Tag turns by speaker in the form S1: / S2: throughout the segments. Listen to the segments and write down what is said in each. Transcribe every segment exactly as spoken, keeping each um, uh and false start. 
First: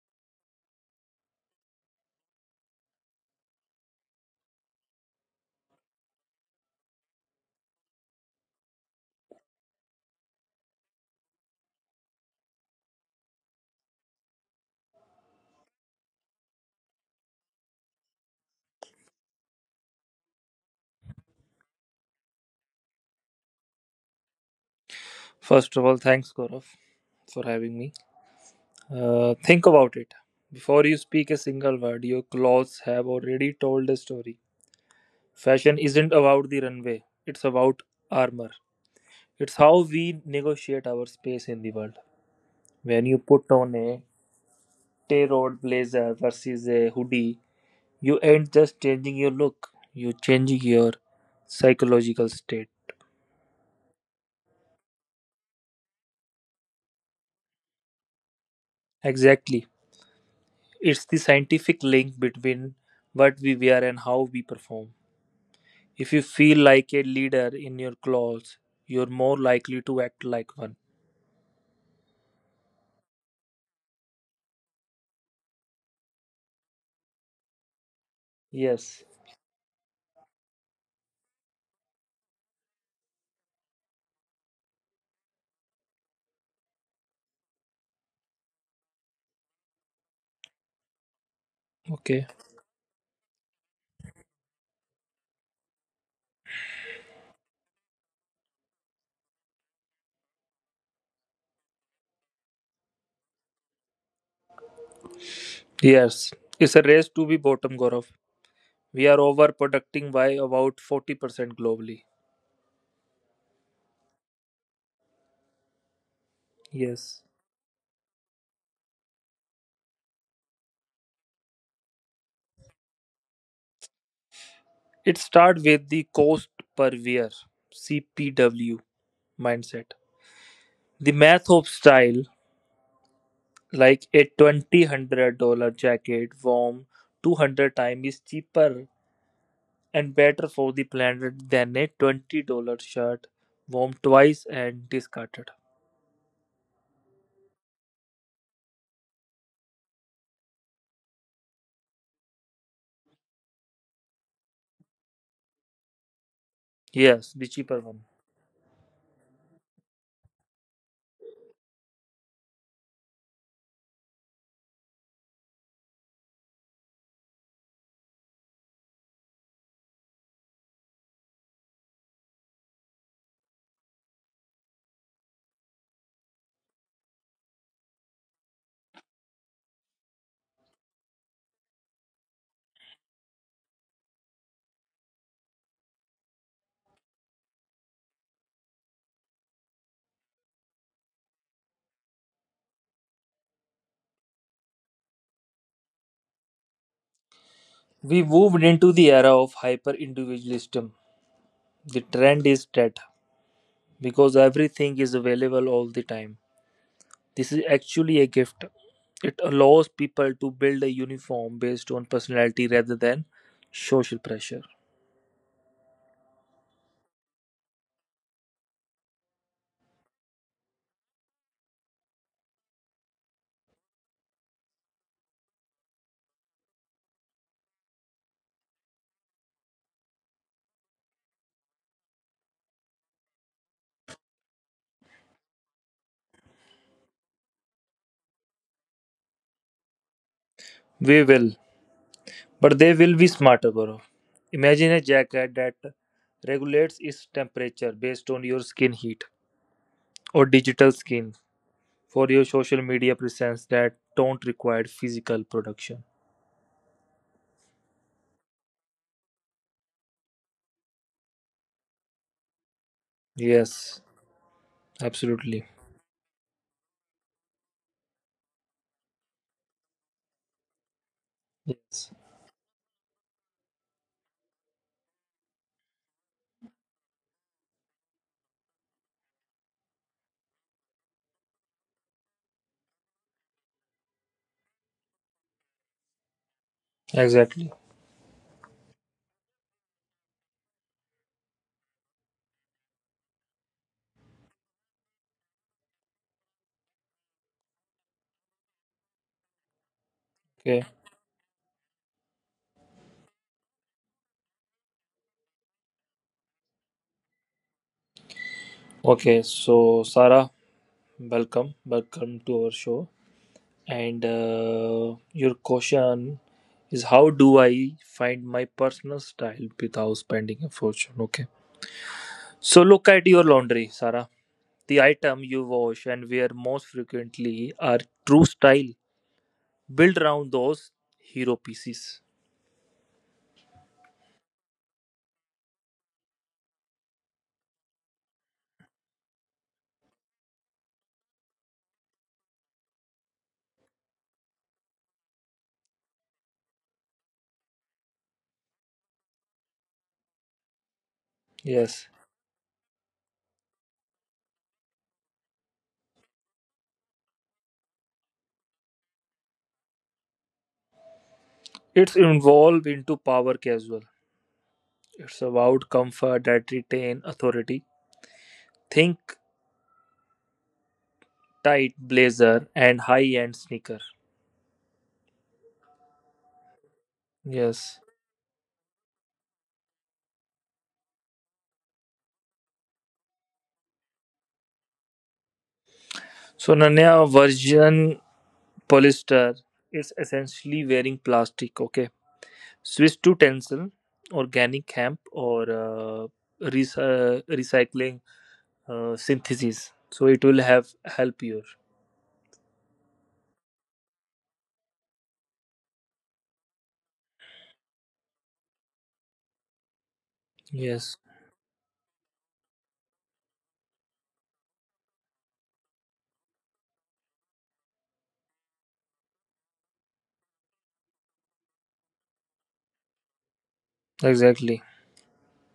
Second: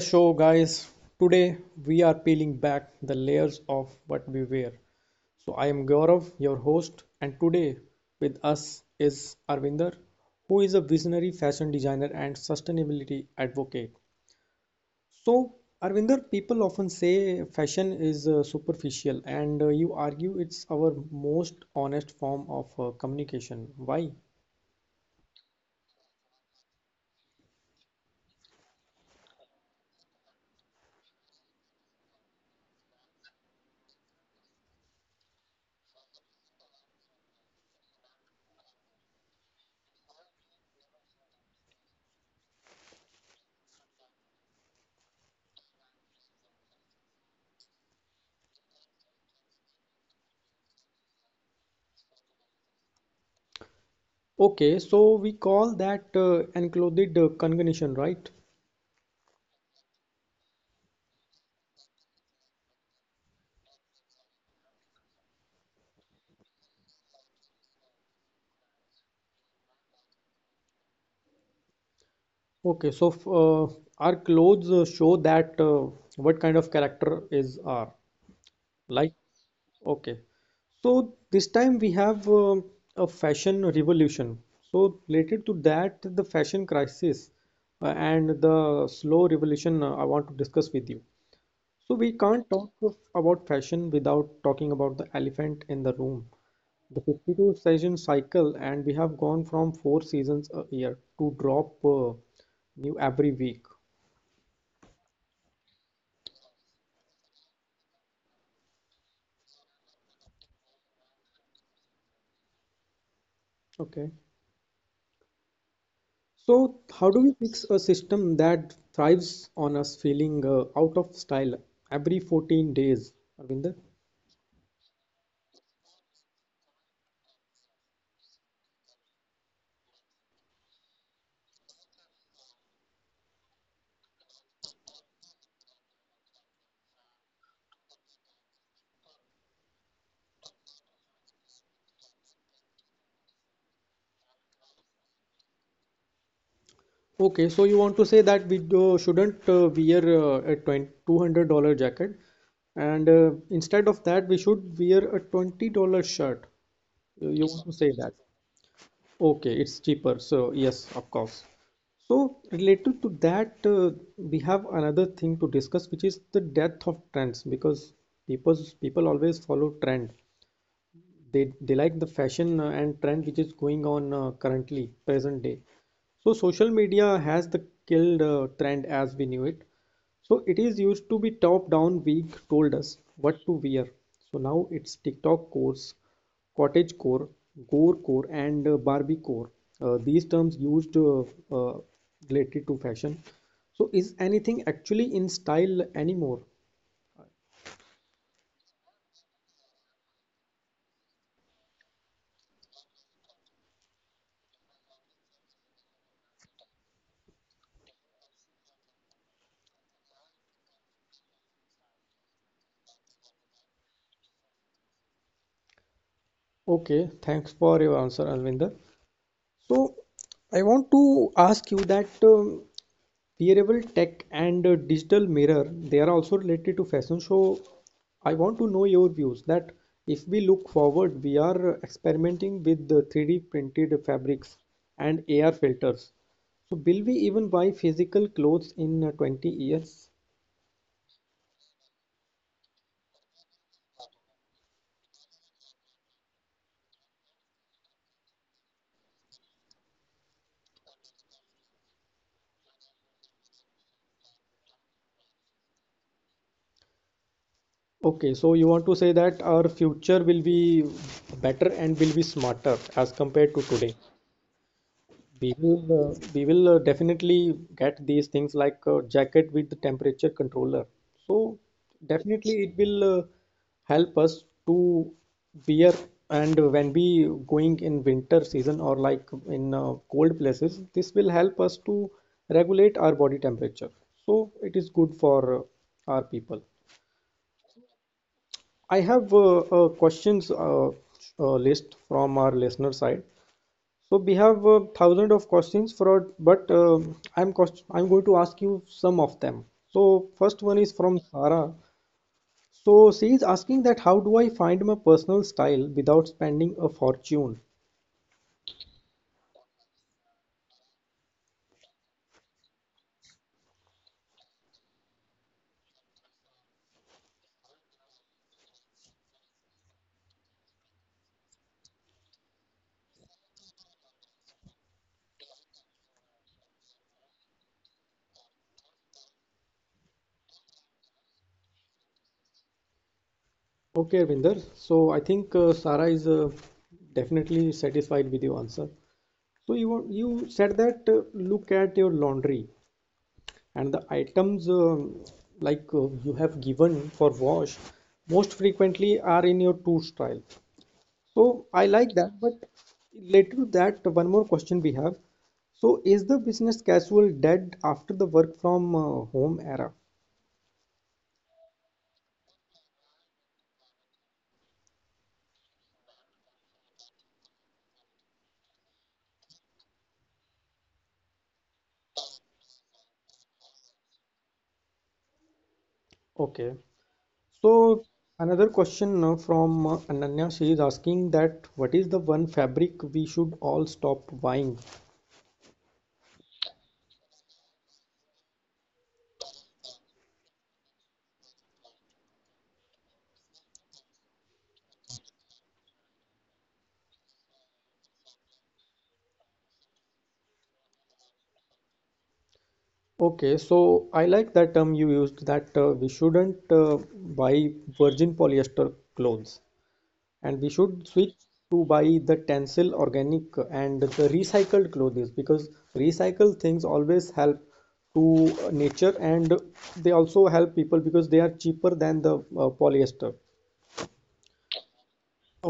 S1: show, guys. Today we are peeling back the layers of what we wear. So, I am Gaurav, your host, and today with us is Arvinder, who is a visionary fashion designer and sustainability advocate. So, Arvinder, people often say fashion is uh, superficial, and uh, you argue it's our most honest form of uh, communication. Why?
S2: First of all, thanks, Gaurav, for having me. Uh, think about it. Before you speak a single word, your clothes have already told a story. Fashion isn't about the runway, it's about armor. It's how we negotiate our space in the world. When you put on a tear-out blazer versus a hoodie, you ain't just changing your look, you're changing your psychological state.
S1: Okay, so we call that uh, enclothed uh, cognition, right?
S2: Exactly. It's the scientific link between what we wear and how we perform. If you feel like a leader in your clothes, you're more likely to act like one.
S1: Okay, so f- uh, our clothes uh, show that uh, what kind of character is our
S2: Yes.
S1: like. Okay, so this time we have um a fashion revolution. So related to that, the fashion crisis uh, and the slow revolution uh, I want to discuss with you. So we
S2: Okay.
S1: can't talk of, about fashion without talking about the elephant in the room. The fifty-two season cycle, and we have gone from four seasons a year to drop uh, new every week.
S2: Yes. It's a race to be bottom, Gaurav. We are overproducting by about forty percent globally.
S1: Okay. So, how
S2: Yes.
S1: do we fix a system that thrives on us feeling uh, out of style every fourteen days, Arvinder?
S2: It starts with the cost per wear, C P W mindset. The math of style, like a two thousand dollars jacket worn two hundred times, is cheaper and better for the planet than a twenty dollars shirt worn twice and discarded.
S1: Okay, so you want to say that we do, shouldn't uh, wear uh, a twenty-two dollars jacket and uh, instead of that, we should wear a twenty dollars shirt.
S2: Yes,
S1: You,
S2: the
S1: you want to
S2: cheaper
S1: say
S2: one.
S1: that? Okay, it's cheaper. So, yes, of course. So, related to that, uh, we have another thing to discuss, which is the death of trends because people people always follow trend. They they like the fashion uh, and trend which is going on uh, currently present day. So social media has the killed uh, trend as we knew it. So it is used to be top down week told us what to wear. So now it's TikTok course, cottage core, gore core, and uh, Barbie core. Uh, these terms used uh, uh, related to fashion. So is anything actually in style anymore?
S2: We moved into the era of hyper individualism. The trend is dead because everything is available all the time. This is actually a gift. It allows people to build a uniform based on personality rather than social pressure.
S1: Okay, thanks for your answer, Alvinder. So, I want to ask you that um, wearable tech and uh, digital mirror, they are also related to fashion. So, I want to know your views that if we look forward, we are experimenting with the three D printed fabrics and A R filters. So, will we even buy physical clothes in uh, twenty years?
S2: We will, but they will be smarter, Gaurav. Imagine a jacket that regulates its temperature based on your skin heat, or digital skin for your social media presence that don't require physical production.
S1: Okay, so you want to say that our future will be better and will be smarter as compared to today.
S2: Yes,
S1: We
S2: absolutely.
S1: will, uh, we will uh, definitely get these things like a jacket with the temperature controller. So
S2: Yes,
S1: definitely it will uh, help us to wear and when we going in winter season or like in uh, cold places, this will help us to regulate our body temperature. So it is good for uh, our people.
S2: exactly.
S1: I have uh, uh, questions uh, uh, list from our listener side. So we have uh, thousands of questions for, but uh, I'm cost I'm going to ask you some of them. So first
S2: Okay.
S1: one is from Sara. So she is asking that how do I find my personal style without spending a fortune?
S2: Okay. So, Sarah, welcome. Welcome to our show. And uh, your question is how do I find my personal style without spending a fortune? Okay. So, look at your laundry, Sarah. The item you wash and wear most frequently are true style built around those hero pieces.
S1: Okay, Arvinder. So I think uh, Sara is uh, definitely satisfied with your answer. So you want- you said that uh, look at your laundry and the items um, like uh, you have given for wash most frequently are in your two style. So I
S2: Yes,
S1: like that, but related to that, one more question we have. So is the business casual dead after the work from uh, home era?
S2: it's involved into power casual. It's about comfort that retain authority. Think tight blazer and high-end sneaker.
S1: Okay.
S2: Yes.
S1: So another question uh, from uh, Ananya, she is asking that what is the one fabric we should all stop buying?
S2: So Nanya version polyester. Is essentially wearing plastic. Okay. Switch to tencel, organic hemp, or uh, rec- uh, recycling uh, synthesis. So it will have help you.
S1: Okay, so I like that term you used that uh, we shouldn't uh, buy virgin polyester clothes, and we should
S2: Yes.
S1: switch to buy the tencel organic and the recycled clothes because recycled things always help to nature and they also help people because they are cheaper than the uh, polyester.
S2: Exactly.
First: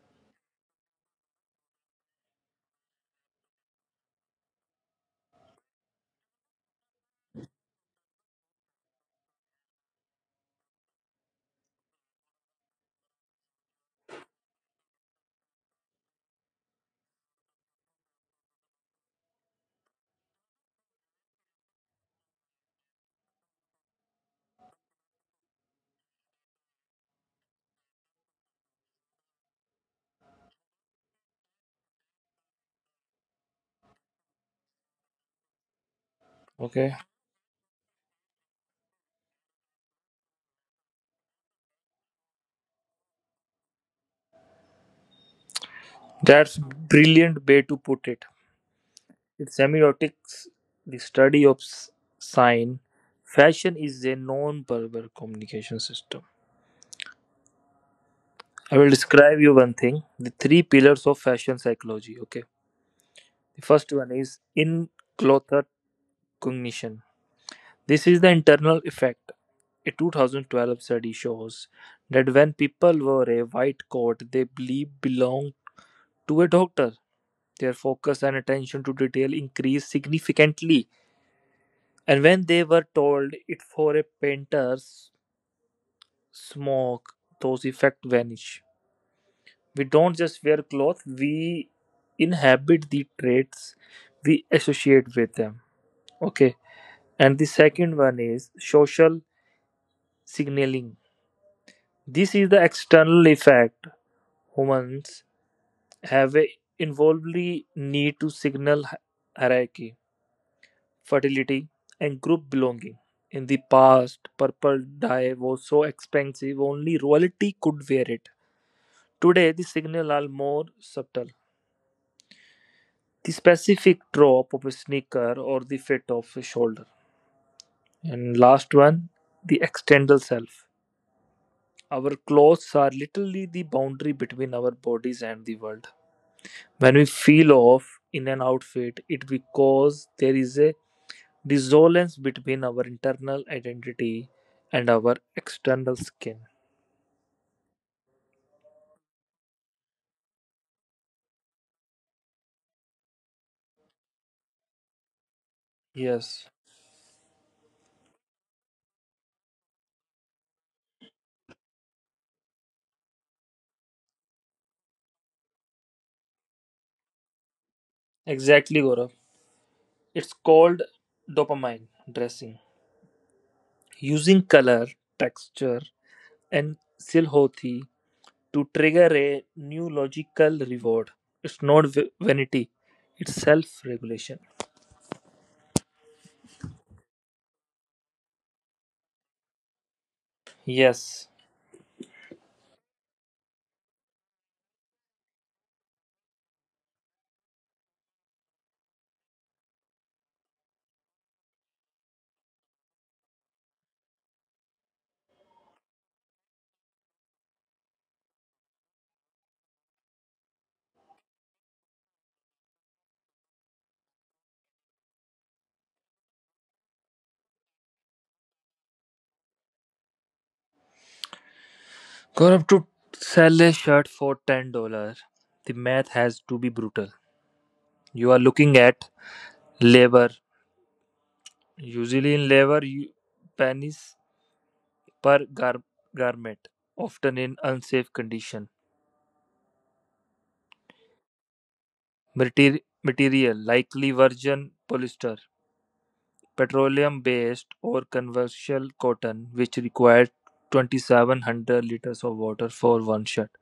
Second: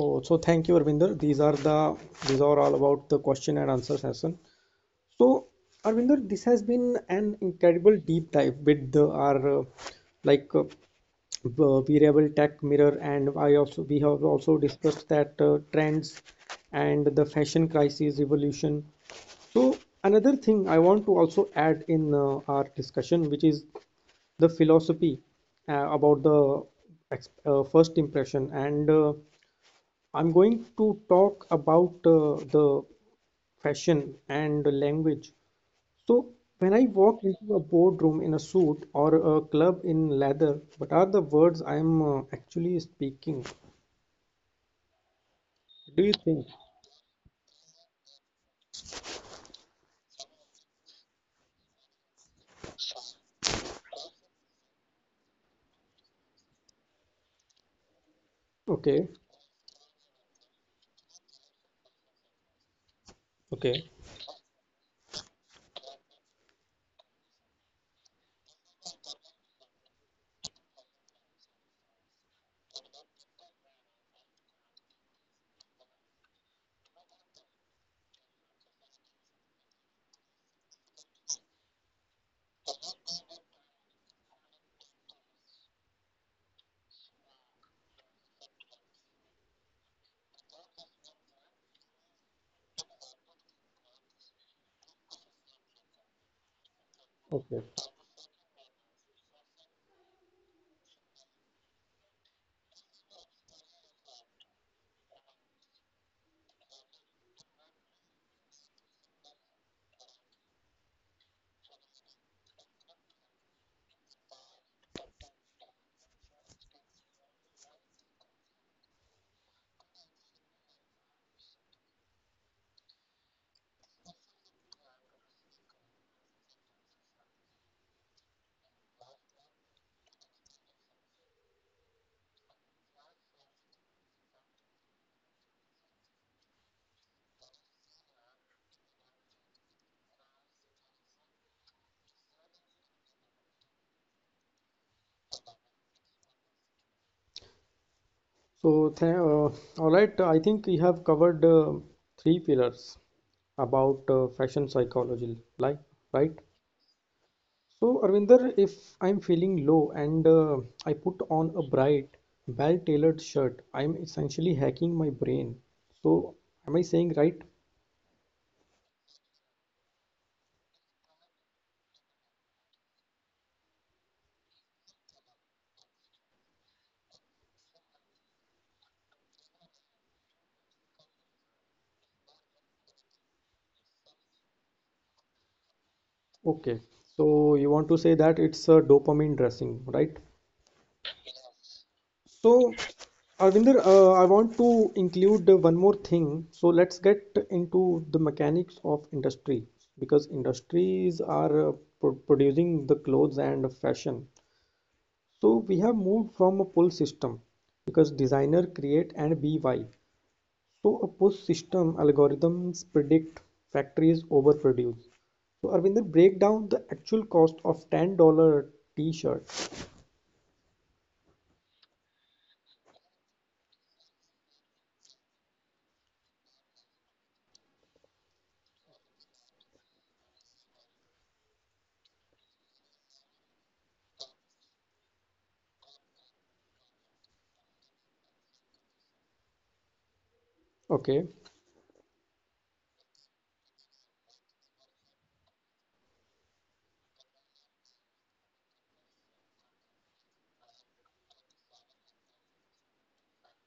S1: Oh, so thank you, Arvinder. These are the these are all about the question and answer session. So, Arvinder, this has been an incredible deep dive with the, our uh, like uh, uh, wearable tech mirror, and I also we have also discussed that uh, trends and the fashion crisis evolution. So, another thing I want to also add in uh, our discussion, which is the philosophy uh, about the ex- uh, first impression, and uh, I'm going to talk about uh, the fashion and language. So, when I
S2: Okay.
S1: walk into a boardroom in a suit or a club in leather, what are the words I am uh, actually speaking? What do you think?
S2: That's brilliant way to put it. In semiotics, the study of s- sign, fashion is a non-verbal communication system. I will
S1: Okay,
S2: describe you one thing: the three pillars of fashion psychology. Okay, the
S1: okay,
S2: first one is in-clothed cognition. This is the internal effect. A two thousand twelve study shows that when people wear a white coat, they believe belong to a doctor. Their focus and attention to detail increased significantly. And when they were told it for a painter, smoke, those effects vanish. We don't just wear clothes, we inhabit the traits we associate with them. Okay. And the
S1: okay.
S2: second one is social signaling. This is the external effect. Humans have a involvedly need to signal hi- hierarchy, fertility, and group belonging. In the past, purple dye was so expensive only royalty could wear it. Today, the signal are more subtle the specific drop of a sneaker or the fit of a shoulder. And last one, the external self. Our clothes are literally the boundary between our bodies and the world. When we feel off in an outfit, it because there is a dissonance between our internal identity and our external skin.
S1: So, th uh, all right, I think we have covered uh, three pillars about uh, fashion psychology, like, right?
S2: Yes,
S1: So, Arvinder, if I'm feeling low and uh, I put on a bright, well-tailored shirt, I'm essentially hacking my brain. So, am I saying right?
S2: exactly, Gaurav. It's called dopamine dressing. Using color, texture, and silhouette to trigger a new logical reward. It's not vanity, it's self regulation.
S1: Okay, so you want to say that it's a dopamine dressing, right?
S2: Yes.
S1: So, Arvinder, uh, I want to include uh, one more thing. So let's get into the mechanics of industry because industries are uh, pro producing the clothes and fashion. So we have moved from a pull system because designer create and be. So a post-system algorithms predict factories overproduce. So Arvinder, break down the actual cost of ten dollars t-shirt.
S2: Gaurav, to sell a shirt for ten dollars the math has to be brutal. You are looking at labor. Usually in labor, you pennies per gar- garment, often in unsafe condition.
S1: Okay.
S2: Materi- material, likely virgin polyester, petroleum-based or conventional cotton, which required twenty-seven hundred liters of water for one shirt,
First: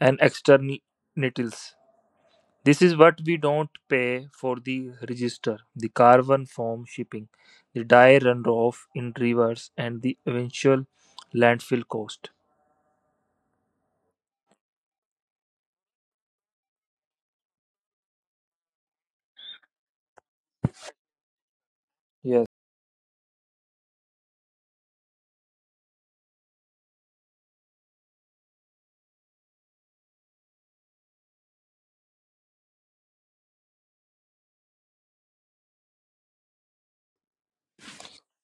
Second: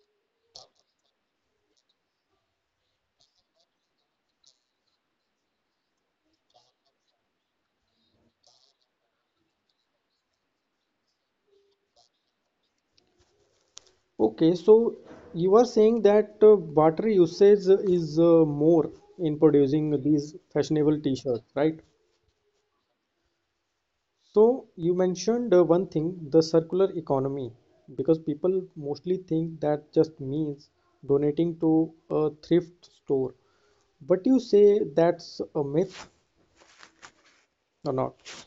S2: and externalities. This is what we don't pay for the register, the carbon form shipping, the dye runoff in rivers, and the eventual landfill cost.
S1: Okay, so you are saying that uh, water usage is uh, more in producing these fashionable t-shirts, right?
S2: Yes,
S1: So you mentioned uh, one thing, the circular economy, because people mostly think that just means donating to a thrift store. But you say that's a myth or not.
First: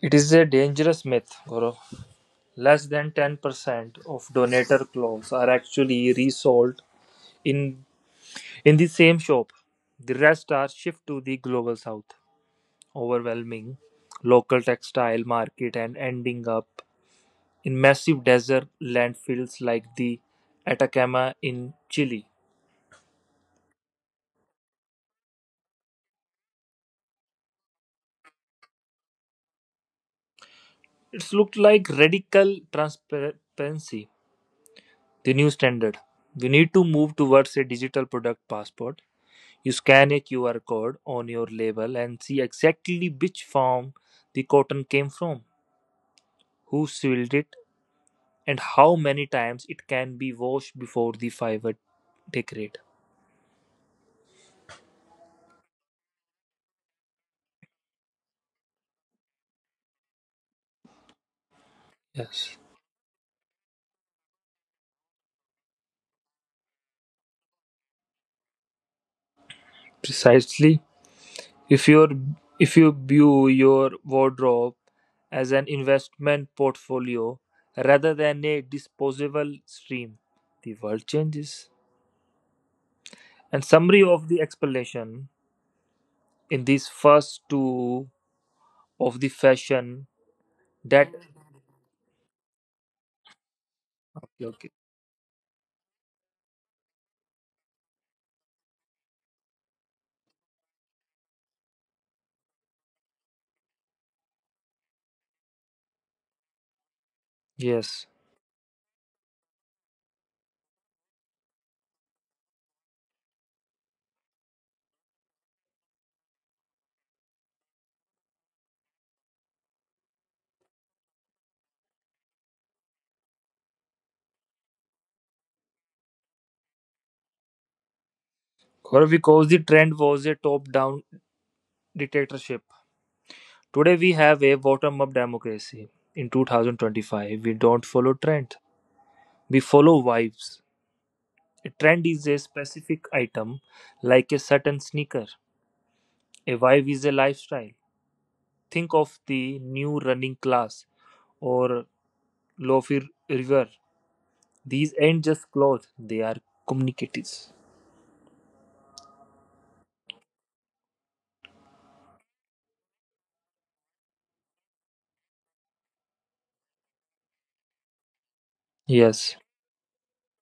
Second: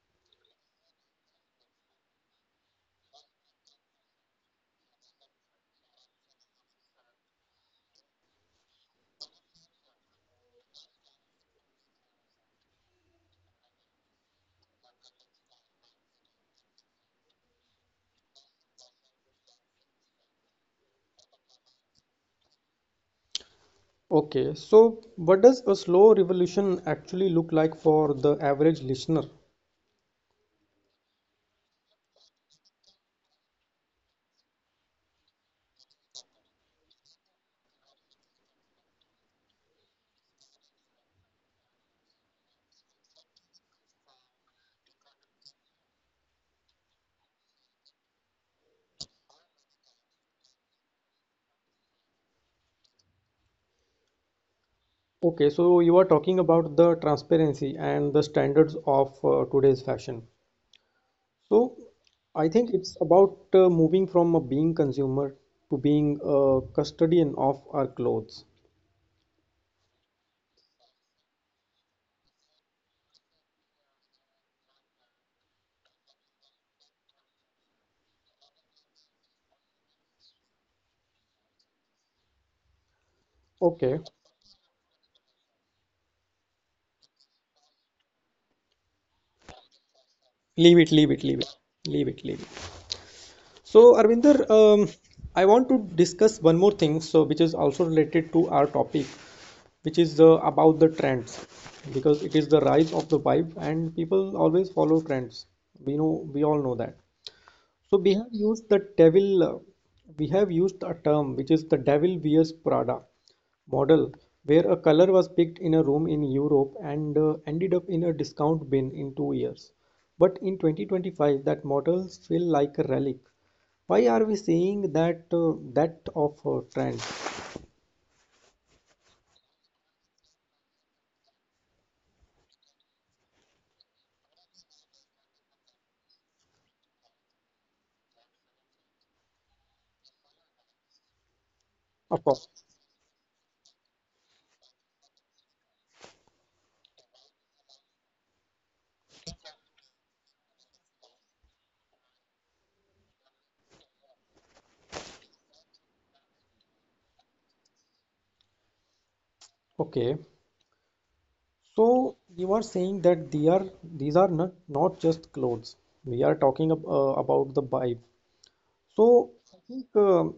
S2: it is a dangerous myth, Gaurav. Less than ten percent of donator clothes are actually resold. In In the same shop, the rest are shipped to the global south, overwhelming local textile market and ending up in massive desert landfills like the Atacama in Chile.
S1: Okay, so what does a slow revolution actually look like for the average listener?
S2: It's looked like radical transparency, the new standard. We need to move towards a digital product passport. You scan a Q R code on your label and see exactly which farm the cotton came from, who sewed it, and how many times it can be washed before the fiber degrade.
S1: Okay, so you are talking about the transparency and the standards of uh, today's fashion. So I
S2: Yes,
S1: think it's about uh, moving from a being consumer to being a custodian of our clothes.
S2: precisely. If you if you view your wardrobe as an investment portfolio rather than a disposable stream, the world changes. And summary
S1: Okay,
S2: of the explanation in these first two of the fashion
S1: leave it,
S2: that.
S1: leave it, leave it, leave it, leave it. So,
S2: Okay,
S1: Arvinder,
S2: okay.
S1: um, I want to discuss one more thing, so which is also related to our topic, which is uh, about the trends, because it is the rise of the vibe, and people always follow trends. We know, we all know that. So
S2: Yes,
S1: we have used the devil, uh, we have used a term which is the devil wears Prada model, where a color was picked in a room in Europe and uh, ended up in a discount bin in two years. But in twenty twenty-five, that models feel like a relic. Why are we saying that uh, that of uh, trend?
S2: Gaurav, because the trend was a top-down dictatorship. Today we have a bottom-up democracy. In two thousand twenty-five, we don't follow trend. We follow vibes. A trend is
S1: Of
S2: a
S1: course.
S2: specific item, like a certain sneaker. A vibe is a lifestyle. Think of the new running class or lofi river. These ain't just clothes; they are communicatives.
S1: Okay. So you are saying that they are these are not not just clothes. We are talking ab- uh, about the vibe.
S2: Yes,
S1: So I think um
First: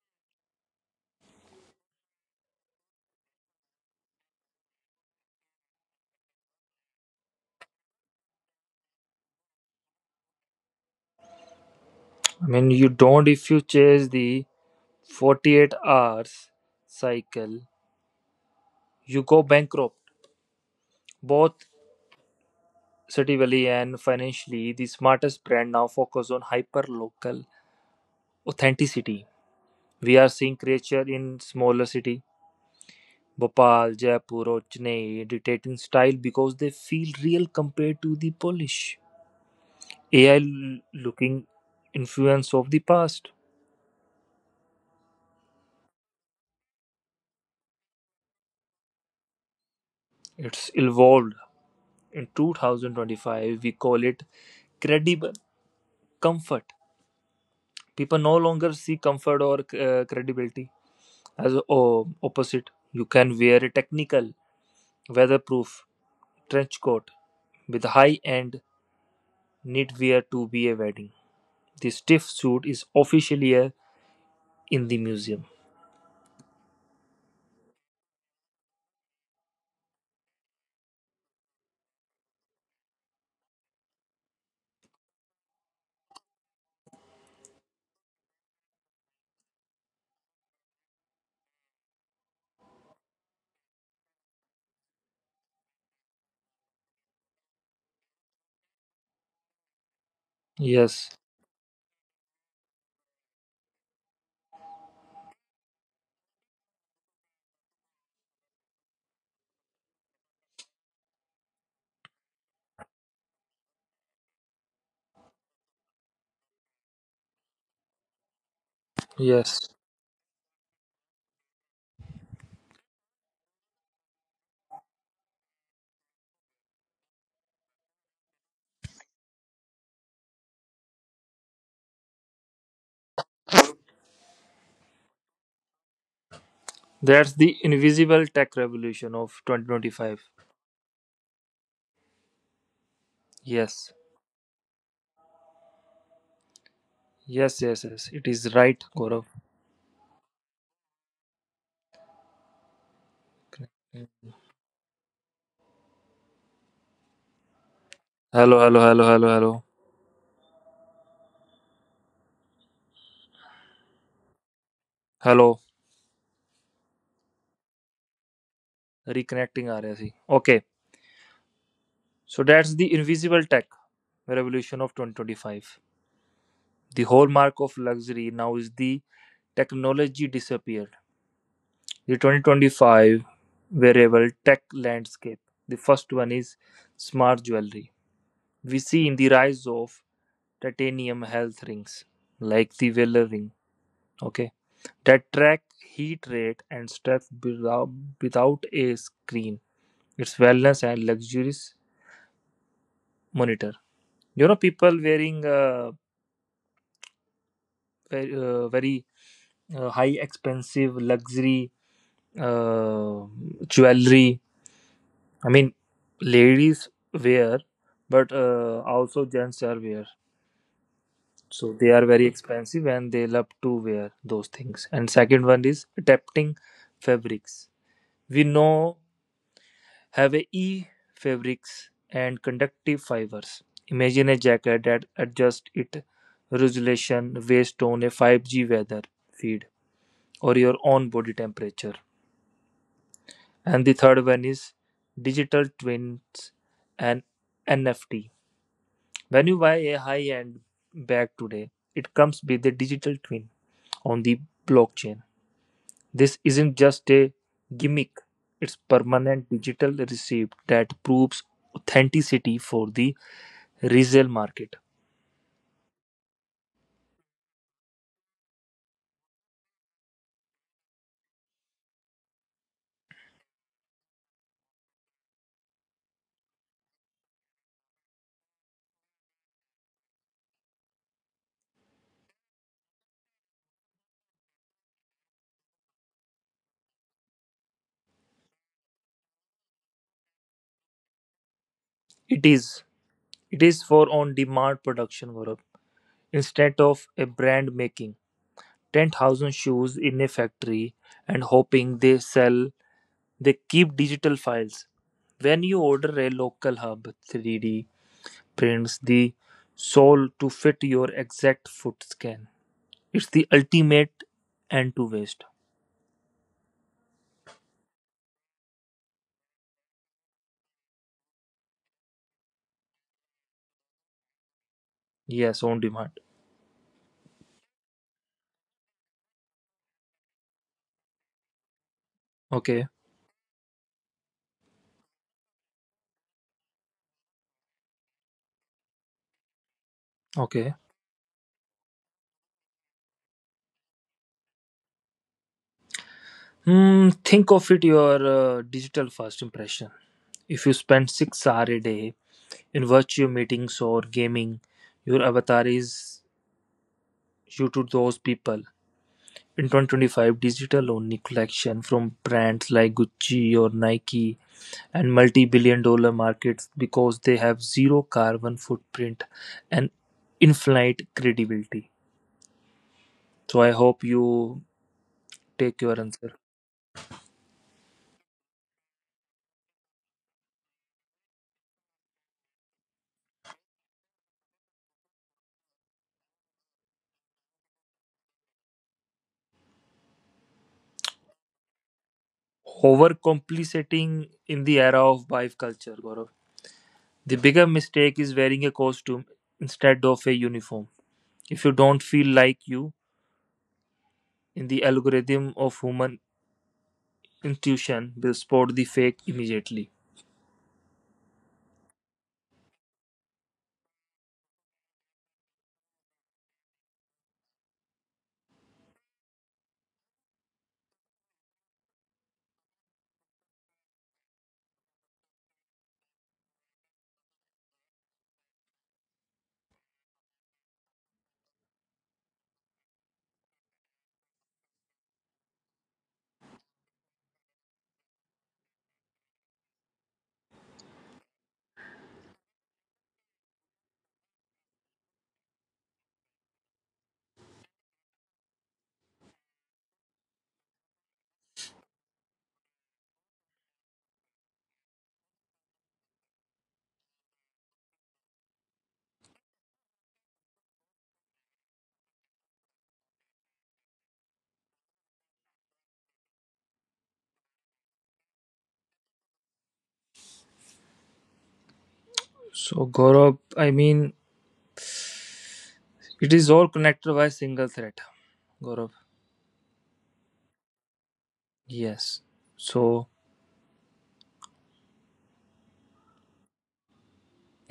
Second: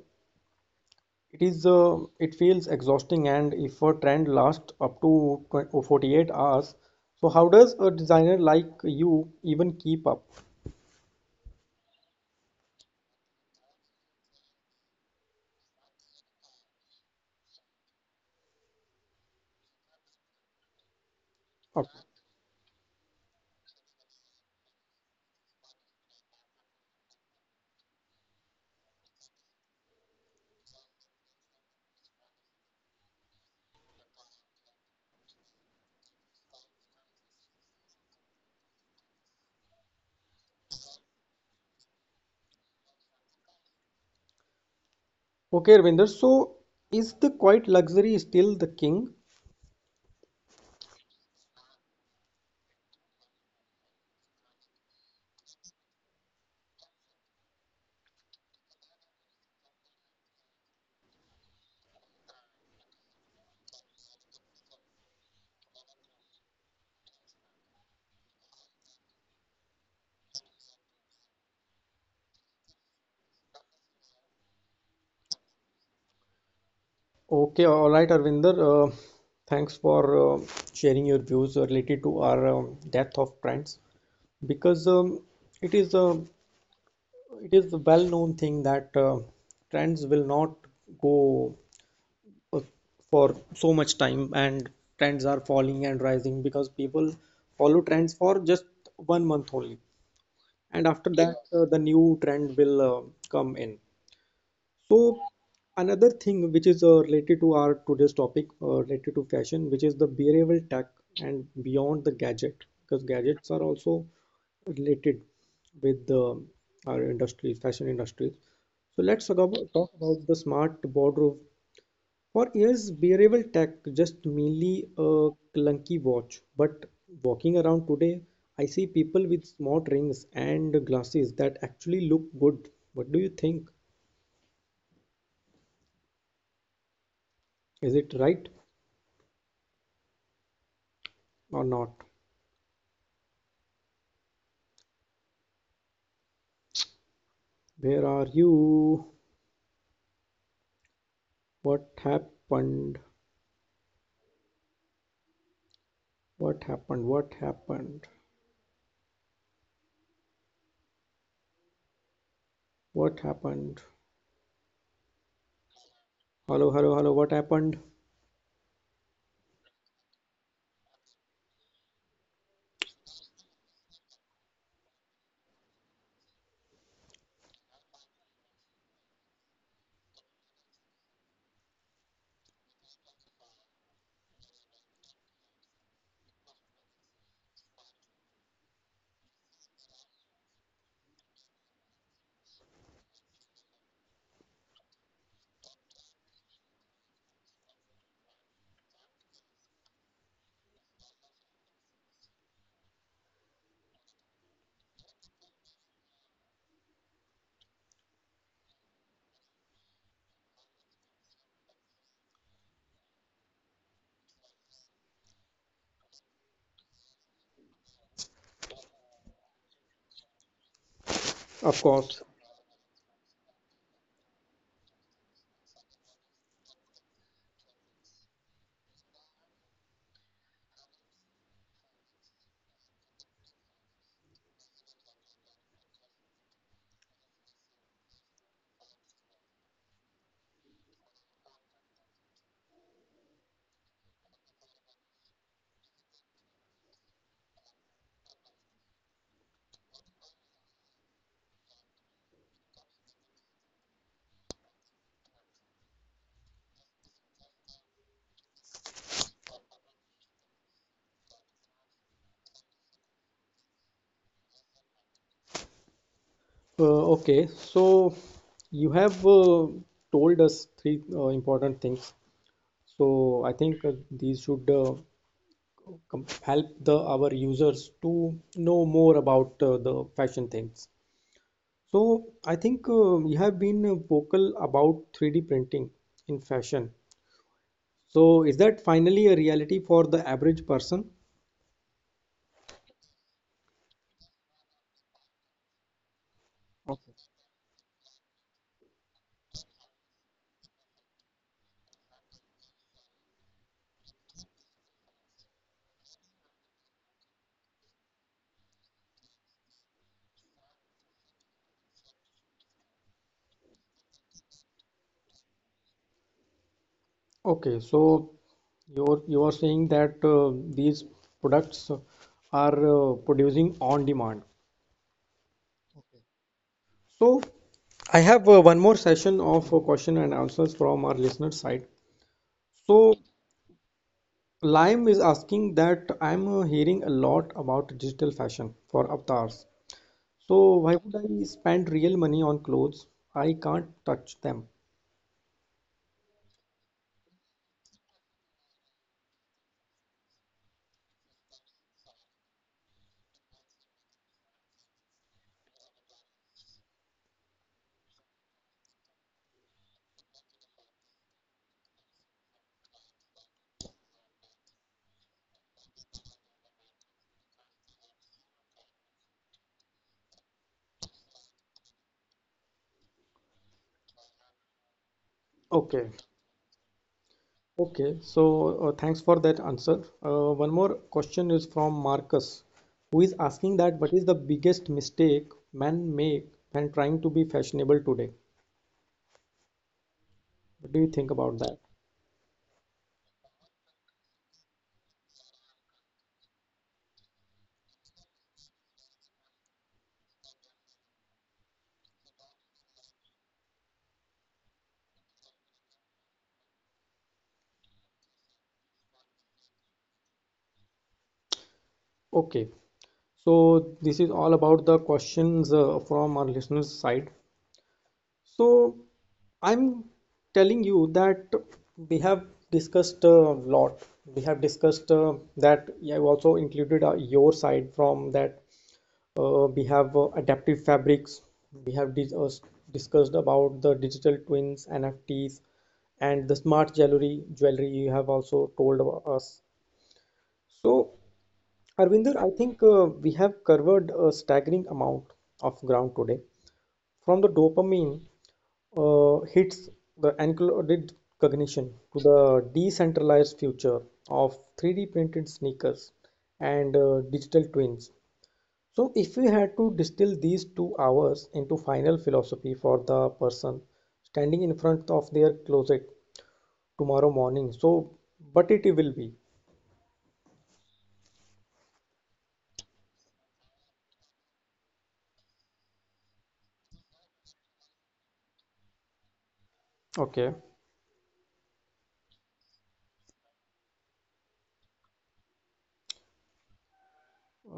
S1: it is uh, it feels exhausting, and if a trend lasts up to twenty or forty-eight hours, so how does a designer like you even keep up?
S2: I mean you don't. If you chase the forty-eight hours cycle, you go bankrupt. Both
S1: Up?
S2: Sativali and financially, the smartest brand now focus on hyper-local authenticity. We are seeing creature in smaller city, Bhopal, Jaipur, or Chennai, dictate in style because they feel real compared to the polish. A I looking influence of the past.
S1: Okay, Arvinder. So is the quiet luxury still the king?
S2: It's evolved. In twenty twenty-five, we call it credible comfort. People no longer see comfort or uh, credibility as oh, opposite. You can wear a technical Weatherproof trench coat with high-end knitwear to be a wedding. The stiff suit is officially a in the museum.
S1: Okay, all right, Arvinder. Uh, thanks for uh, sharing your views related to our um, death of trends, because um, it is a it is a well-known thing that uh, trends will not go uh, for so much time, and trends are falling and rising because people follow trends for just one month only, and after
S2: Yes,
S1: that uh, the new trend will uh, come in. So another thing which is uh, related to our today's topic uh, related to fashion, which is the behavioral tech and beyond the gadget, because gadgets are also related with the our industries fashion industries. So let's talk
S2: yes.
S1: about, talk about the smart boardroom. For years, wearable tech just merely a clunky watch. But walking around today, I see people with smart rings and glasses that actually look good. What do you think?
S2: That's the
S1: Is it
S2: invisible
S1: right
S2: tech revolution of twenty twenty-five.
S1: or not?
S2: Yes, yes, yes,
S1: Where
S2: yes.
S1: are
S2: It is right,
S1: you?
S2: Gaurav.
S1: What happened? What happened? What happened?
S2: Hello, hello, hello, hello, hello.
S1: What happened?
S2: Hello.
S1: Hello, hello, hello. What happened?
S2: Reconnecting aa raha si. Okay. So that's the invisible tech revolution of twenty twenty-five. The hallmark of luxury now is the technology disappear. The twenty twenty-five wearable tech landscape. The first one is smart jewelry. We see in the rise of titanium health rings like the Vela ring, okay, that track heat rate and steps without, without a screen. It's wellness and luxurious monitor. You know, people wearing uh, very, uh, very uh, high expensive luxury uh, jewelry. I mean, ladies wear, but uh, also gents are wear. So
S1: Of
S2: they are
S1: course.
S2: very expensive and they love to wear those things. And second one is adapting fabrics. We know have a e fabrics and conductive fibers. Imagine a jacket that adjusts its resolution based on a five G weather feed or your own body temperature. And the third one is digital twins and N F T. When you buy a high-end bag today, it comes with a digital twin on the blockchain. This isn't just a gimmick, it's permanent digital receipt that proves authenticity for the resale market.
S1: Uh, okay, so you have uh, told us three uh, important things. So I think uh, these should uh, com- help the our users to know more about uh, the fashion things. So I think uh, you have been uh, vocal about three D printing in fashion. So is that finally a reality for the average person?
S2: It is it is for on-demand production, Gaurav. Instead of a brand making ten thousand shoes in a factory and hoping they sell, they keep digital files. When you order a local hub three D bends the sole to fit your exact foot scan. It's the ultimate end to waist.
S1: Okay, so you're you are saying that uh, these products are uh, producing on demand.
S2: Yes, on demand.
S1: So I have uh, one more session of uh, question and answers from our listener side.
S2: Okay,
S1: So Lime is asking that I'm uh, hearing a lot about digital fashion for avatars. So
S2: okay.
S1: why would I spend real money on clothes? I can't touch them.
S2: Hmm, think of it your uh, digital first impression. If you spend six hours a day in virtual meetings or gaming, your avatar is you to those people. In twenty twenty-five, digital only collection from brands like Gucci or Nike and multi-billion dollar markets because they have zero carbon footprint and infinite credibility. So I hope you take your
S1: Okay.
S2: answer.
S1: Okay. So uh, thanks for that answer. Uh, one more question is from Marcus, who is asking that what is the biggest mistake men make when trying to be fashionable today? What do you think about that?
S2: Overcomplicating in the era of wife culture, Gaurav. The bigger mistake is wearing a costume instead of a uniform. If you don't feel like you, in the algorithm of human intuition will spot the fake immediately.
S1: Okay. So this is all about the questions uh, from our listeners' side. So I'm telling you that we have discussed a lot. We have discussed uh, that I have also included uh, your side from that. Uh, we have uh, adaptive fabrics. We have dis uh, discussed about the digital twins, N F Ts, and the smart jewelry. Jewelry you have also told about us. So, Arvinder, I think uh, we have covered a staggering amount of ground today, from the dopamine uh, hits, the encoded cognition, to the decentralized future of three D printed sneakers and uh, digital twins. So, if we had to distill these two hours into final philosophy for the person standing in front of their closet tomorrow morning, so but it will be
S2: So Gaurav, I mean, it is all connected by a single thread. Gaurav.
S1: okay.
S2: Yes so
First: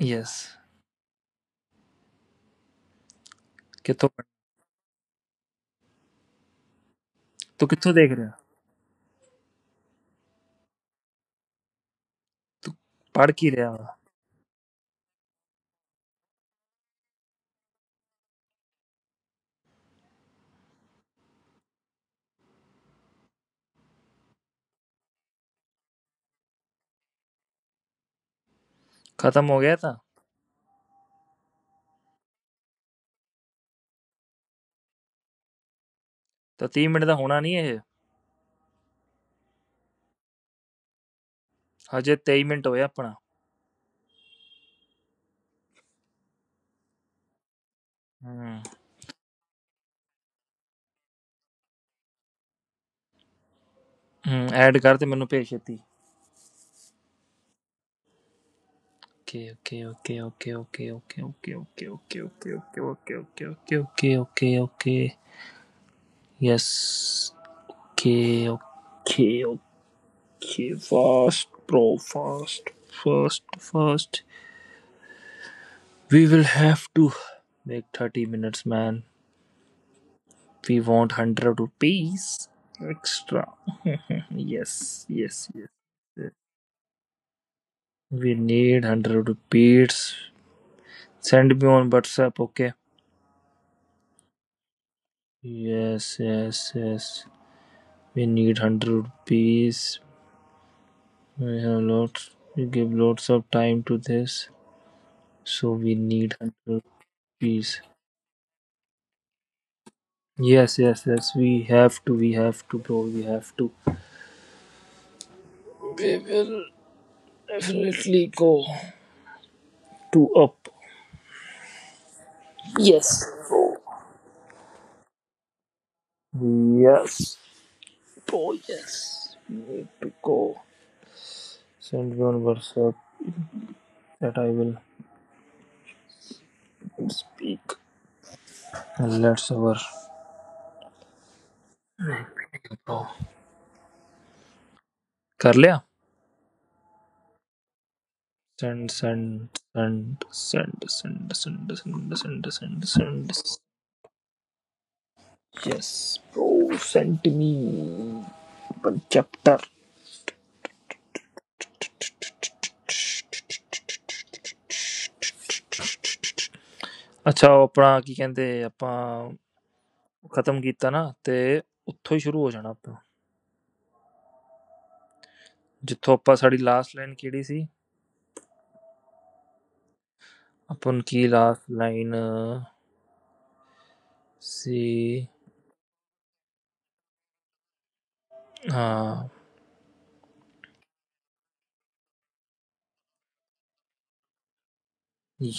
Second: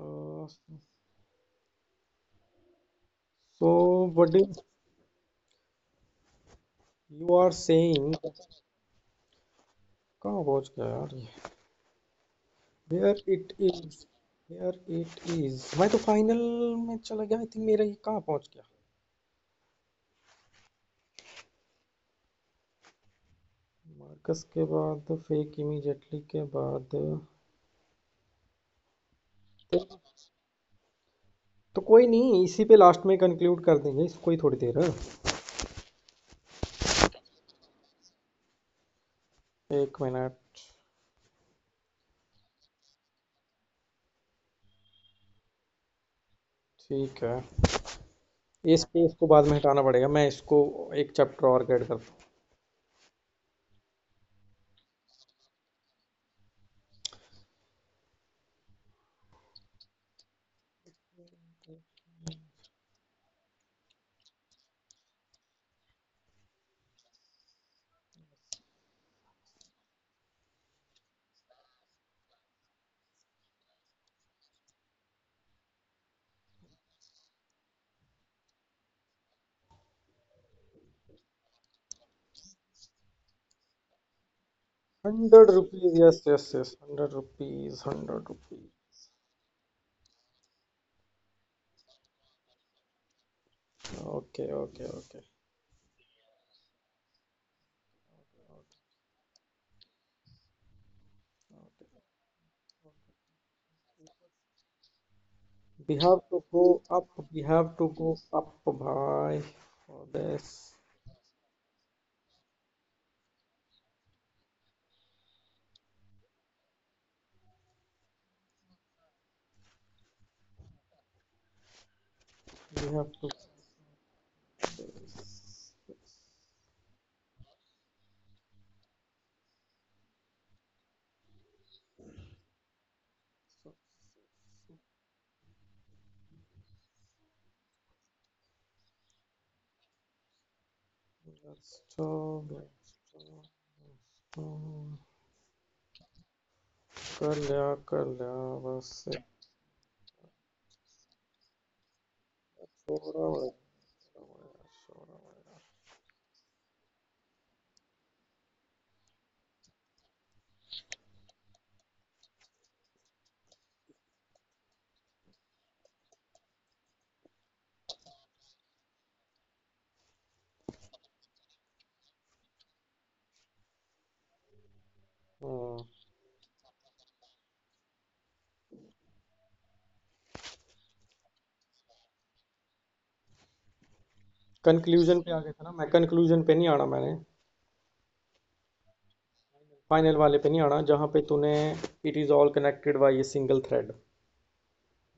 S2: yes ਕਿੱਥੋਂ
S1: so, what is you are
S2: ਤੂੰ ਕਿੱਥੋਂ ਦੇਖ
S1: saying?
S2: ਰਿਹਾ
S1: कहाँ पहुँच गया यार ये? वेयर
S2: ਪੜ
S1: इट
S2: ਕੀ ਰਿਹਾ ਵਾ
S1: इज वेयर इट इज मैं तो फाइनल में चला गया आई थिंक मेरा ये कहाँ पहुंच गया मार्कस के बाद फेक इमीडिएटली के बाद
S2: ਖਤਮ ਹੋ ਗਿਆ ਤਾਂ
S1: तो कोई नहीं इसी पे लास्ट में कंक्लूड कर देंगे इसको ही थोड़ी देर हाँ?
S2: ਤਾਂ ਤੀਹ ਮਿੰਟ ਦਾ ਹੋਣਾ ਨਹੀਂ ਇਹ
S1: एक मिनट
S2: ਹਜੇ ਤੇਈ ਮਿੰਟ ਹੋਇਆ ਆਪਣਾ
S1: ठीक है
S2: ਹੂੰ
S1: ये स्पेस को बाद में हटाना पड़ेगा मैं इसको एक चैप्टर और ऐड करता हूँ
S2: ਹੂੰ ਐਡ ਕਰ ਤੇ ਮੈਨੂੰ ਭੇਜ ਛੇਤੀ okay okay okay okay okay okay okay okay okay okay okay okay okay okay okay okay yes okay yes ਕੇ okay okay fast pro fast fast fast. We will have to make thirty minutes, man. We want one hundred rupees extra. Yes, yes,
S1: hundred
S2: yes.
S1: Rupees yes
S2: Yes.
S1: Yes yes hundred rupees hundred
S2: We need
S1: rupees
S2: one hundred rupees. Send me on WhatsApp, okay?
S1: Okay okay okay
S2: Yes, yes, yes. We need one hundred rupees. We have lots, we give lots of time to this. So
S1: we
S2: we
S1: have
S2: need
S1: to go
S2: one hundred
S1: up, we have
S2: rupees.
S1: to go up bhai for this.
S2: Yes, yes, yes. We have to, we have to, bro. We have to. We will definitely go to up.
S1: We have
S2: Yes.
S1: to stop,
S2: Yes. Poets may go. Send one verse up that I will. And speak. Let's our
S1: stop.
S2: go. कर लिया
S1: कर लिया कर लिया
S2: send
S1: बस एक
S2: send send send send send send send send
S1: छोरा बड़ा
S2: सेंड.
S1: छोरा बड़ा छोरा
S2: Yes, bro, sent me one chapter. ਅੱਛਾ ਉਹ ਆਪਣਾ ਕੀ ਕਹਿੰਦੇ ਆਪਾਂ ਖਤਮ ਕੀਤਾ ਨਾ ਤੇ ਉੱਥੋਂ ਹੀ ਸ਼ੁਰੂ ਹੋ ਜਾਣਾ
S1: बड़ा।
S2: जो
S1: हम्म
S2: थोपा साड़ी लास्ट लाइन की थी, अपुन की लास्ट लाइन सी
S1: कंक्लूजन पे आ गया था ना मैं कंक्लूजन पे नहीं आना मैंने
S2: हाँ,
S1: फाइनल वाले पे नहीं आना जहाँ पे तूने it is all connected by a single thread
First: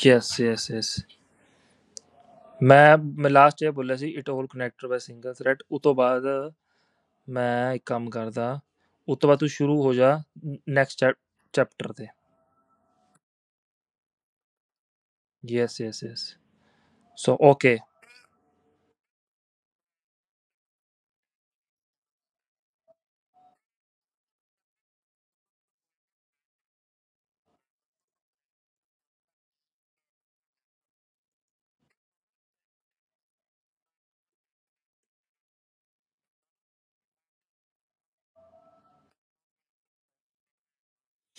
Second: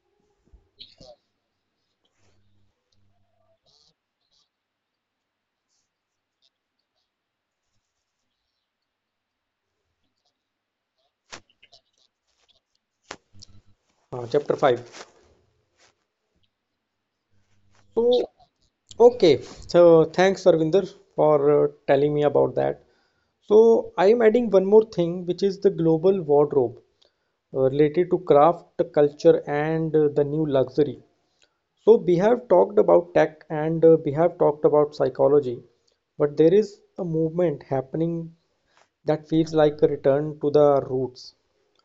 S2: yes yes yes, मैं मैं लास्ट चैप बोल रहा हूँ see it whole connected by single thread, उत्तो बाद मैं एक काम करता, उत्तो बात तो बाद तू शुरू हो जा, नेक्स्ट चैप्टर थे,
S1: हाँ chapter five
S2: yes yes yes, so
S1: तो
S2: okay
S1: okay so thanks Arvinder for telling me about that. So I am adding one more thing, which is the global wardrobe uh, related to craft, culture, and uh, the new luxury. So we have talked about tech and uh, we have talked about psychology, but there is a movement happening that feels like a return to the roots.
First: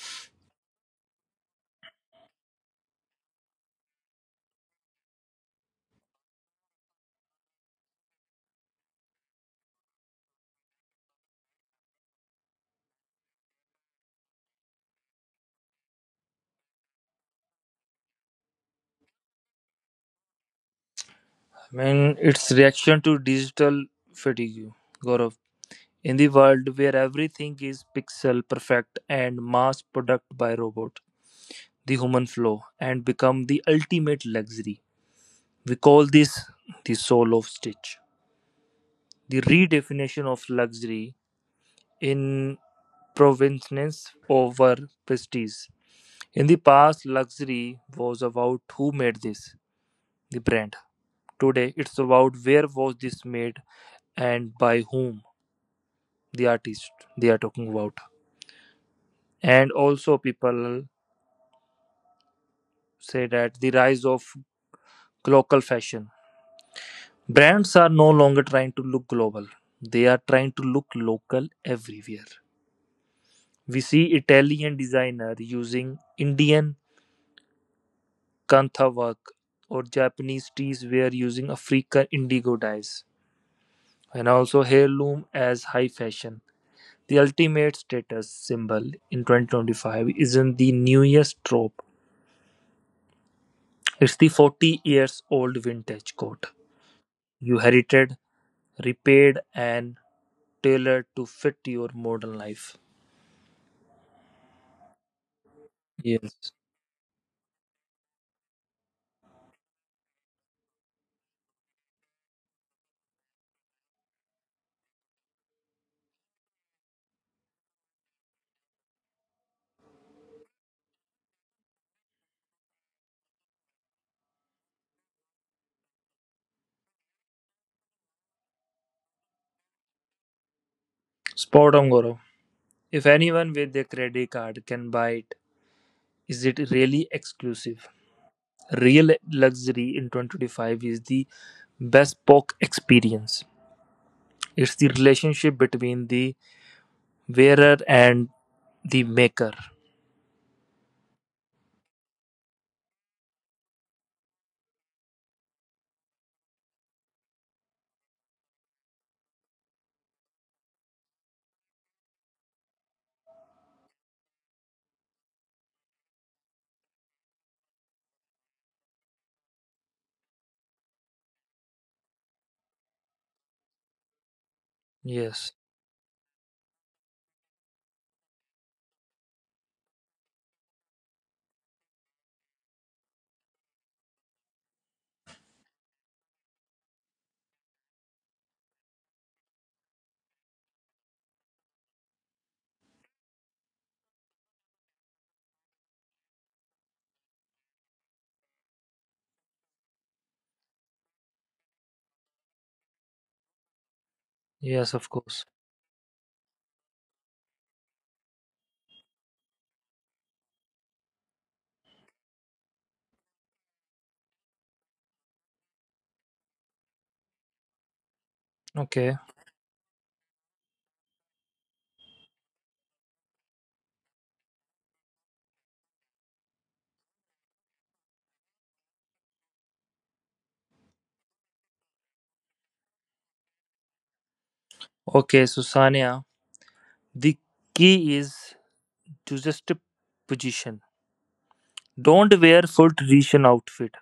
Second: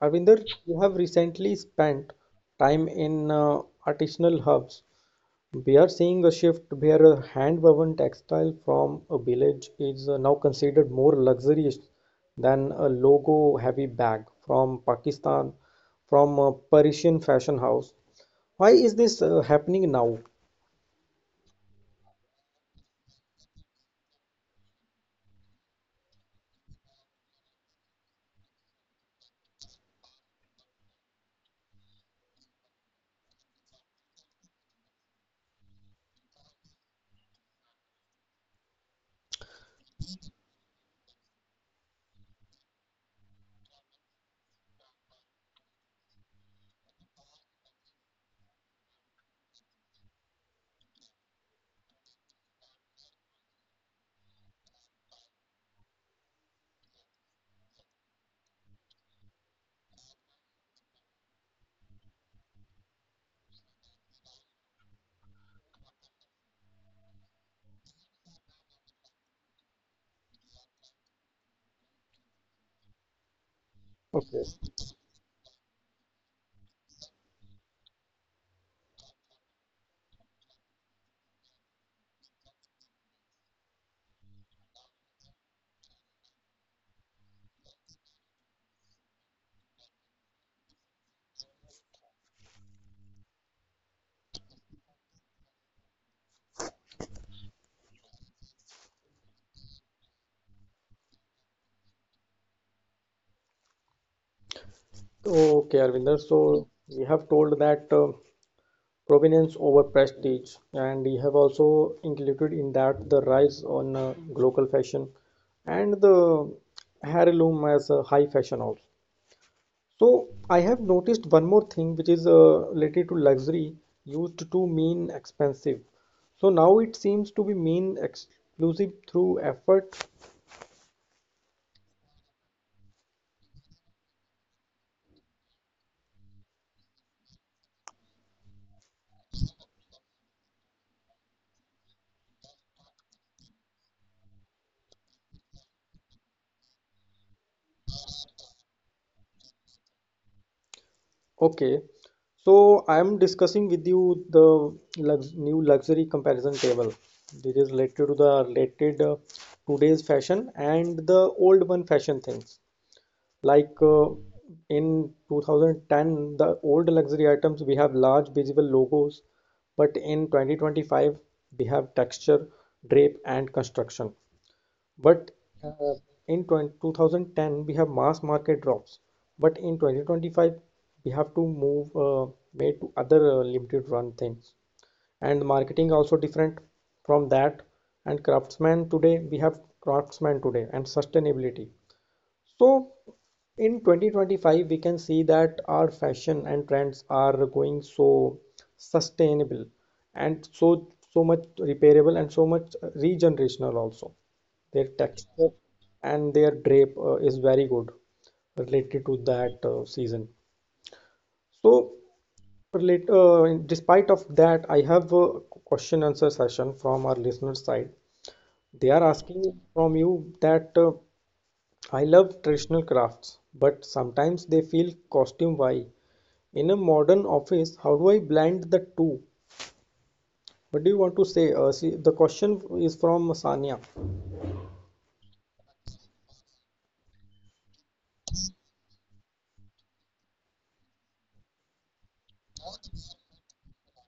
S1: Arvinder, you have recently spent time in uh, artisanal hubs. We are seeing a shift where a hand-woven textile from a village is uh, now considered more luxurious than a logo-heavy bag from Pakistan, from a Parisian fashion house. Why is this uh, happening now?
S2: मैंन it's reaction to digital fatigue गॉर the human flow and become the ultimate luxury. We call this the soul of stitch. The redefinition of luxury in provenance over prestige. In the past, luxury was about who made this, the brand. Today, it's about where was this made and by whom, the artist they are talking about. And also, people say that the rise of local fashion brands are no longer trying to look global, they are trying to look local everywhere. We see
S1: Okay.
S2: Italian designer using Indian kantha work or Japanese teas were using African indigo dyes and also heirloom as high fashion. The ultimate status symbol in twenty twenty-five isn't the newest trope. It's the forty years old vintage coat you herited, repaired and tailored to fit your modern life.
S1: Okay, Arvinder.
S2: Yes.
S1: So we have told that uh, provenance over prestige, and we have also included in that the rise on uh, global fashion and the heirloom as a high fashion also. So I have noticed one more thing, which is uh, related to luxury used to mean expensive. So now it seems to be mean exclusive through effort.
S2: Spot on, Gaurav. If anyone with a credit card can buy it, is it really exclusive? Real luxury in twenty twenty-five is the bespoke experience. It's the relationship between the wearer and the maker.
S1: Okay. So I am discussing with you the lux new luxury comparison table. This is related to the related uh, today's fashion and the old one fashion things. Like uh, in twenty ten, the old luxury items we have large visible logos, but in twenty twenty-five we have texture, drape, and construction. But
S2: Yes,
S1: uh, in twenty two thousand ten we have mass market drops, but in twenty twenty-five we have to move uh, made to other uh, limited run things, and marketing also different from that, and craftsman today, we have craftsman today and sustainability. So in twenty twenty-five, we can see that our fashion and trends are going so sustainable and so so much repairable and so much regenerational also. Their
S2: yes, of
S1: texture
S2: course.
S1: and their drape uh, is very good related to that uh, season. So relate, uh, in- despite of that, I have a question answer session from our listeners side. They are
S2: Okay,
S1: asking from you that uh, I love traditional crafts, but sometimes they feel costume why. In a modern office, how do I blend the two? What do you want to say? Uh, see, the question is from Sania.
S2: okay, so Sania, the key is to just position. Don't wear full tradition outfit.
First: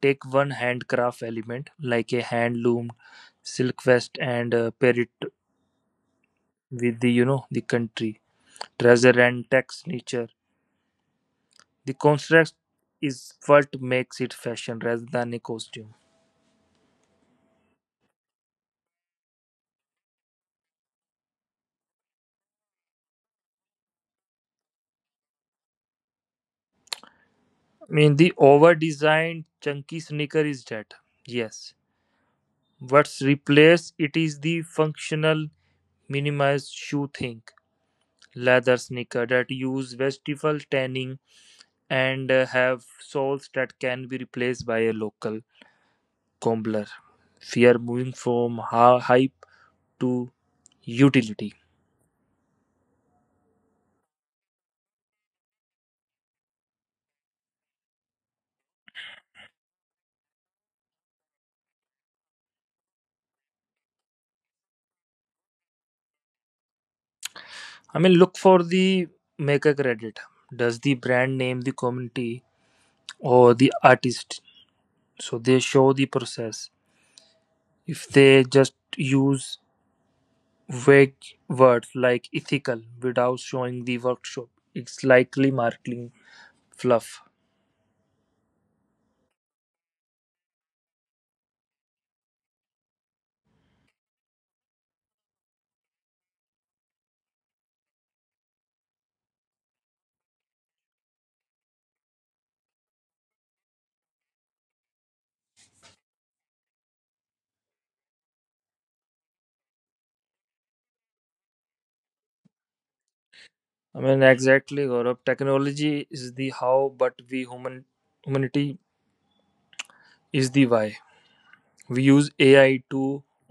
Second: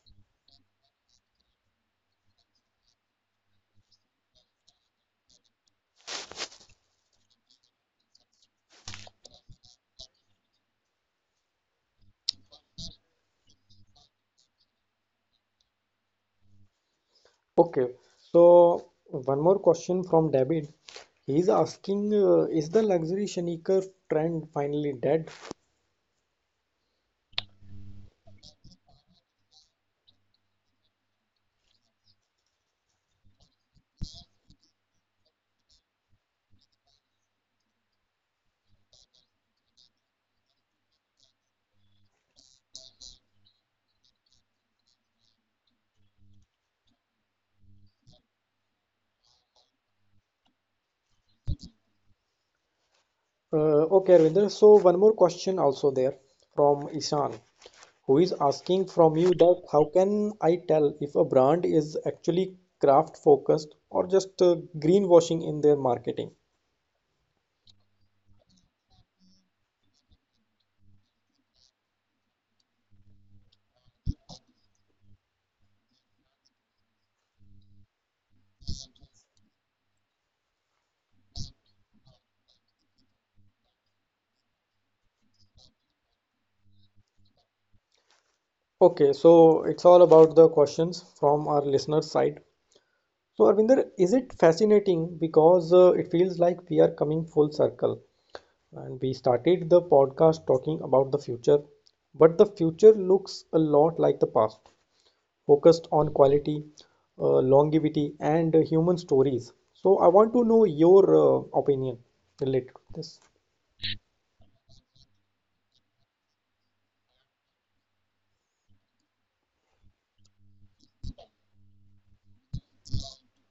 S2: Take one handcraft element like a hand loomed silk vest and uh, pair it with the you know the country treasure and tax nature. The construct is what makes it fashion rather than a costume.
S1: Okay, so one more question from David. He's asking, uh, is the luxury sneaker trend finally dead?
S2: I mean the over designed chunky sneaker is dead. Yes. What's replaced it is the functional minimized shoe thing. Leather sneaker that use vestival tanning and uh, have soles that can be replaced by a local Combler. We are moving from hype to utility.
S1: Uh, okay, Arvinder. So one more question also there from Ishan, who is asking from you that how can I tell if a brand is actually craft focused or just uh, greenwashing in their marketing?
S2: I mean, look for the maker credit. Does the brand name the community or the artist? So they show the process. If they just use vague words like ethical without showing the workshop, it's likely marketing fluff.
S1: Okay, so it's all about the questions from our listener side. So Arvinder, is it fascinating because uh, it feels like we are coming full circle? And we started the podcast talking about the future, but the future looks a lot like the past, focused on quality, uh, longevity, and uh, human stories. So, I want to know your uh, opinion related to this.
S2: I mean, exactly, Gaurav. Technology is the how, but we human humanity is the why. We use ai to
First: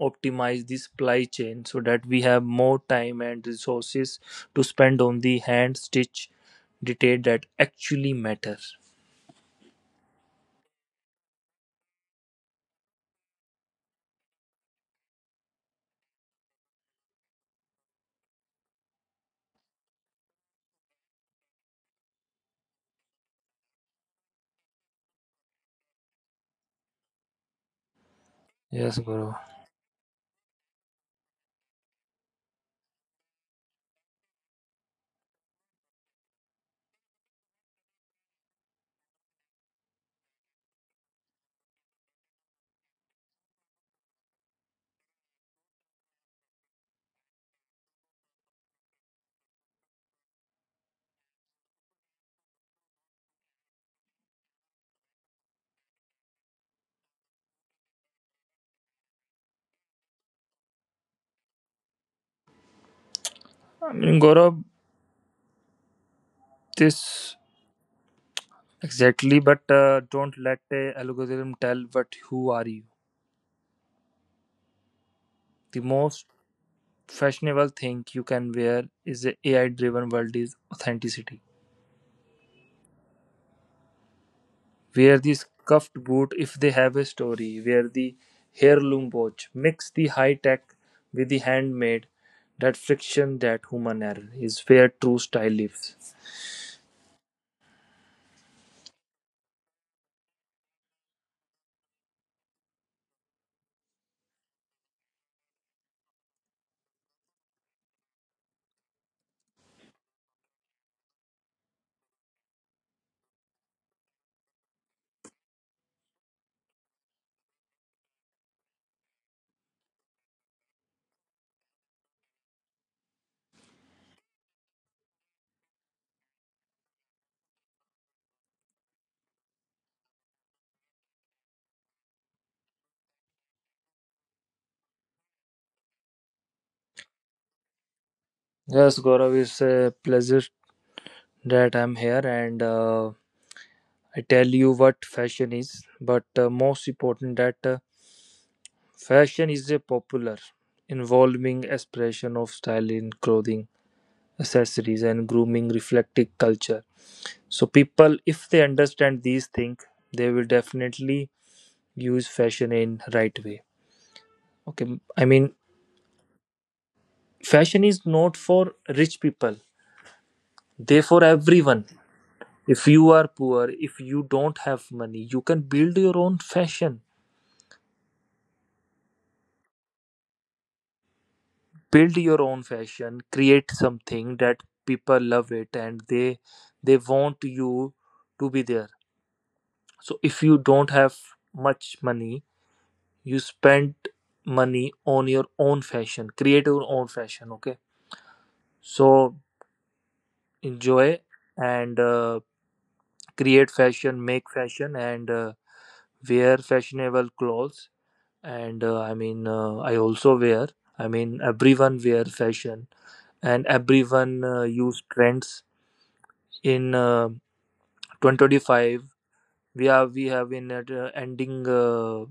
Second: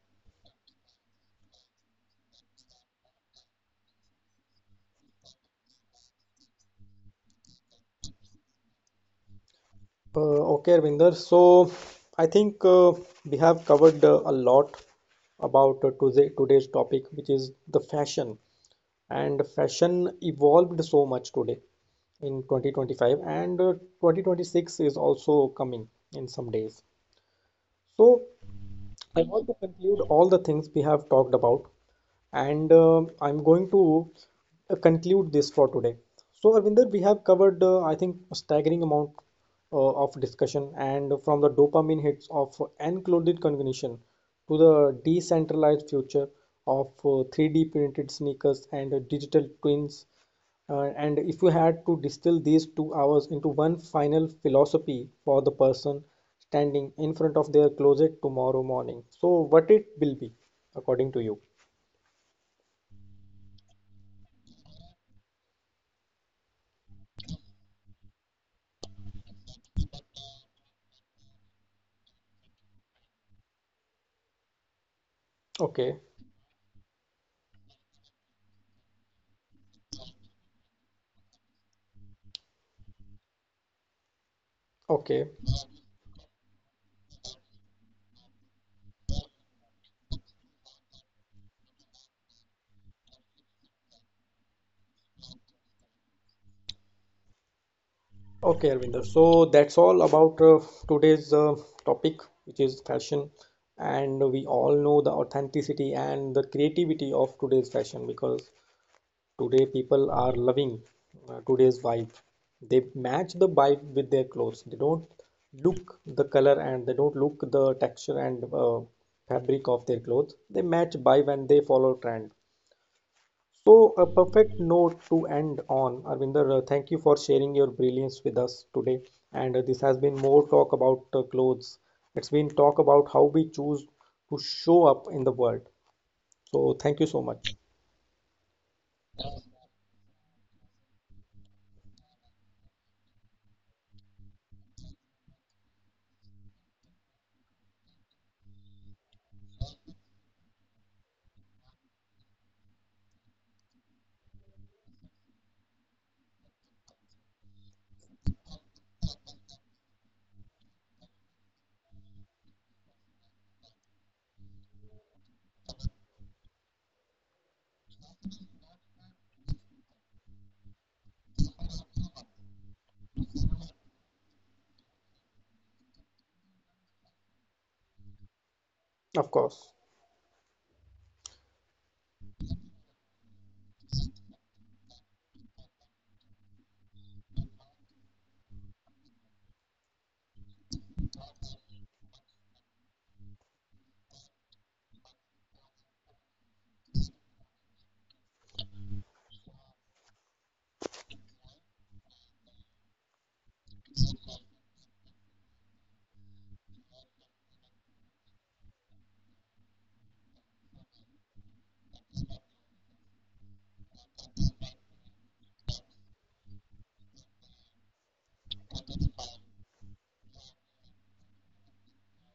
S2: optimize the supply chain so that we have more time and resources to spend on the hand stitch detail that actually matter.
S1: Uh, okay, Arvinder. So, I think uh, we have covered uh, a lot about uh, today, today's topic, which is the fashion. And fashion evolved so much today in twenty twenty-five, and uh, twenty twenty-six is also coming in some days. So,
S2: Yes,
S1: I
S2: guru.
S1: want to conclude all the things we have talked about, and um I'm going to uh, conclude this for today. So, Arvinder, we have covered, uh, I think, a staggering amount uh, of discussion, and from the dopamine hits of enclosed cognition to the decentralized future of uh, three D printed sneakers and uh, digital twins, uh, and if you had to distill these two hours into one final philosophy for the person standing in front of their closet tomorrow morning, so what it will be, according to you?
S2: i mean guru, this exactly, but uh, don't let the algorithm tell what who are you. The
S1: Okay,
S2: most fashionable thing you can wear is the ai driven world is authenticity. Wear
S1: okay,
S2: the scuffed boot if they have a story. Wear the heirloom watch. Mix the high tech with the handmade. That friction, that human error is where true style lives.
S1: okay, Arvinder. So that's all about uh, today's uh, topic, which is fashion. And we all know the authenticity and the creativity of today's fashion because today, people are loving uh, today's vibe. They match the vibe with their clothes. They don't look the color and they don't look the texture and uh, fabric of their clothes. They match vibe and they follow trend. So, a perfect note to end on. Arvinder, uh, thank you for sharing your brilliance with us today. And uh, this has been more talk about uh, clothes. It's been talk about how we choose to show up in the world. So, thank you so much.
S2: Yes, Gaurav, it's a pleasure that I'm here, and uh, I tell you what fashion is, but uh, most important that uh, fashion is a popular, involving expression of style in clothing, accessories, and grooming reflecting culture. So people, if they understand these things, they will definitely use fashion in right way. Okay, I mean, fashion is not for rich people. They for everyone. If you are poor, if you don't have money, you can build your own fashion.
S1: Of course.
S2: Build your own fashion. Create something that people love it and they they want you to be there. So if you don't have much money, you spend money on your own fashion, create your own fashion. Okay, so enjoy and uh, create fashion, make fashion and uh, wear fashionable clothes, and uh, i mean uh, i also wear. i mean everyone wear fashion, and everyone uh, use trends in uh, two thousand twenty-five. We are we have in at, uh, ending uh,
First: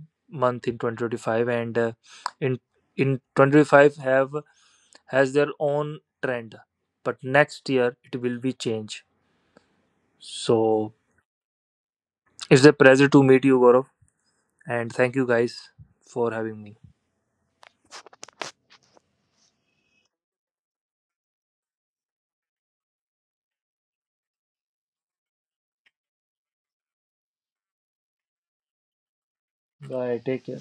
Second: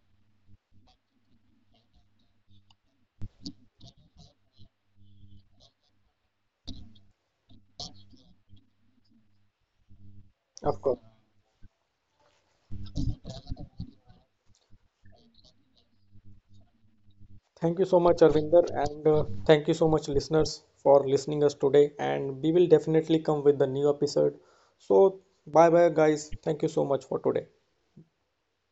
S2: month in twenty twenty-five, and uh, in in two thousand twenty-five have has their own trend. But next year it will be change.
S1: Of
S2: So
S1: course.
S2: it's a pleasure to meet you, Gaurav, and thank you guys for having me.
S1: Thank you so much, Arvinder, and uh, thank you so much, listeners, for listening us today. And we will definitely come with the new episode. So, bye bye, guys. Thank you so much for today.
S2: Bye. Take care.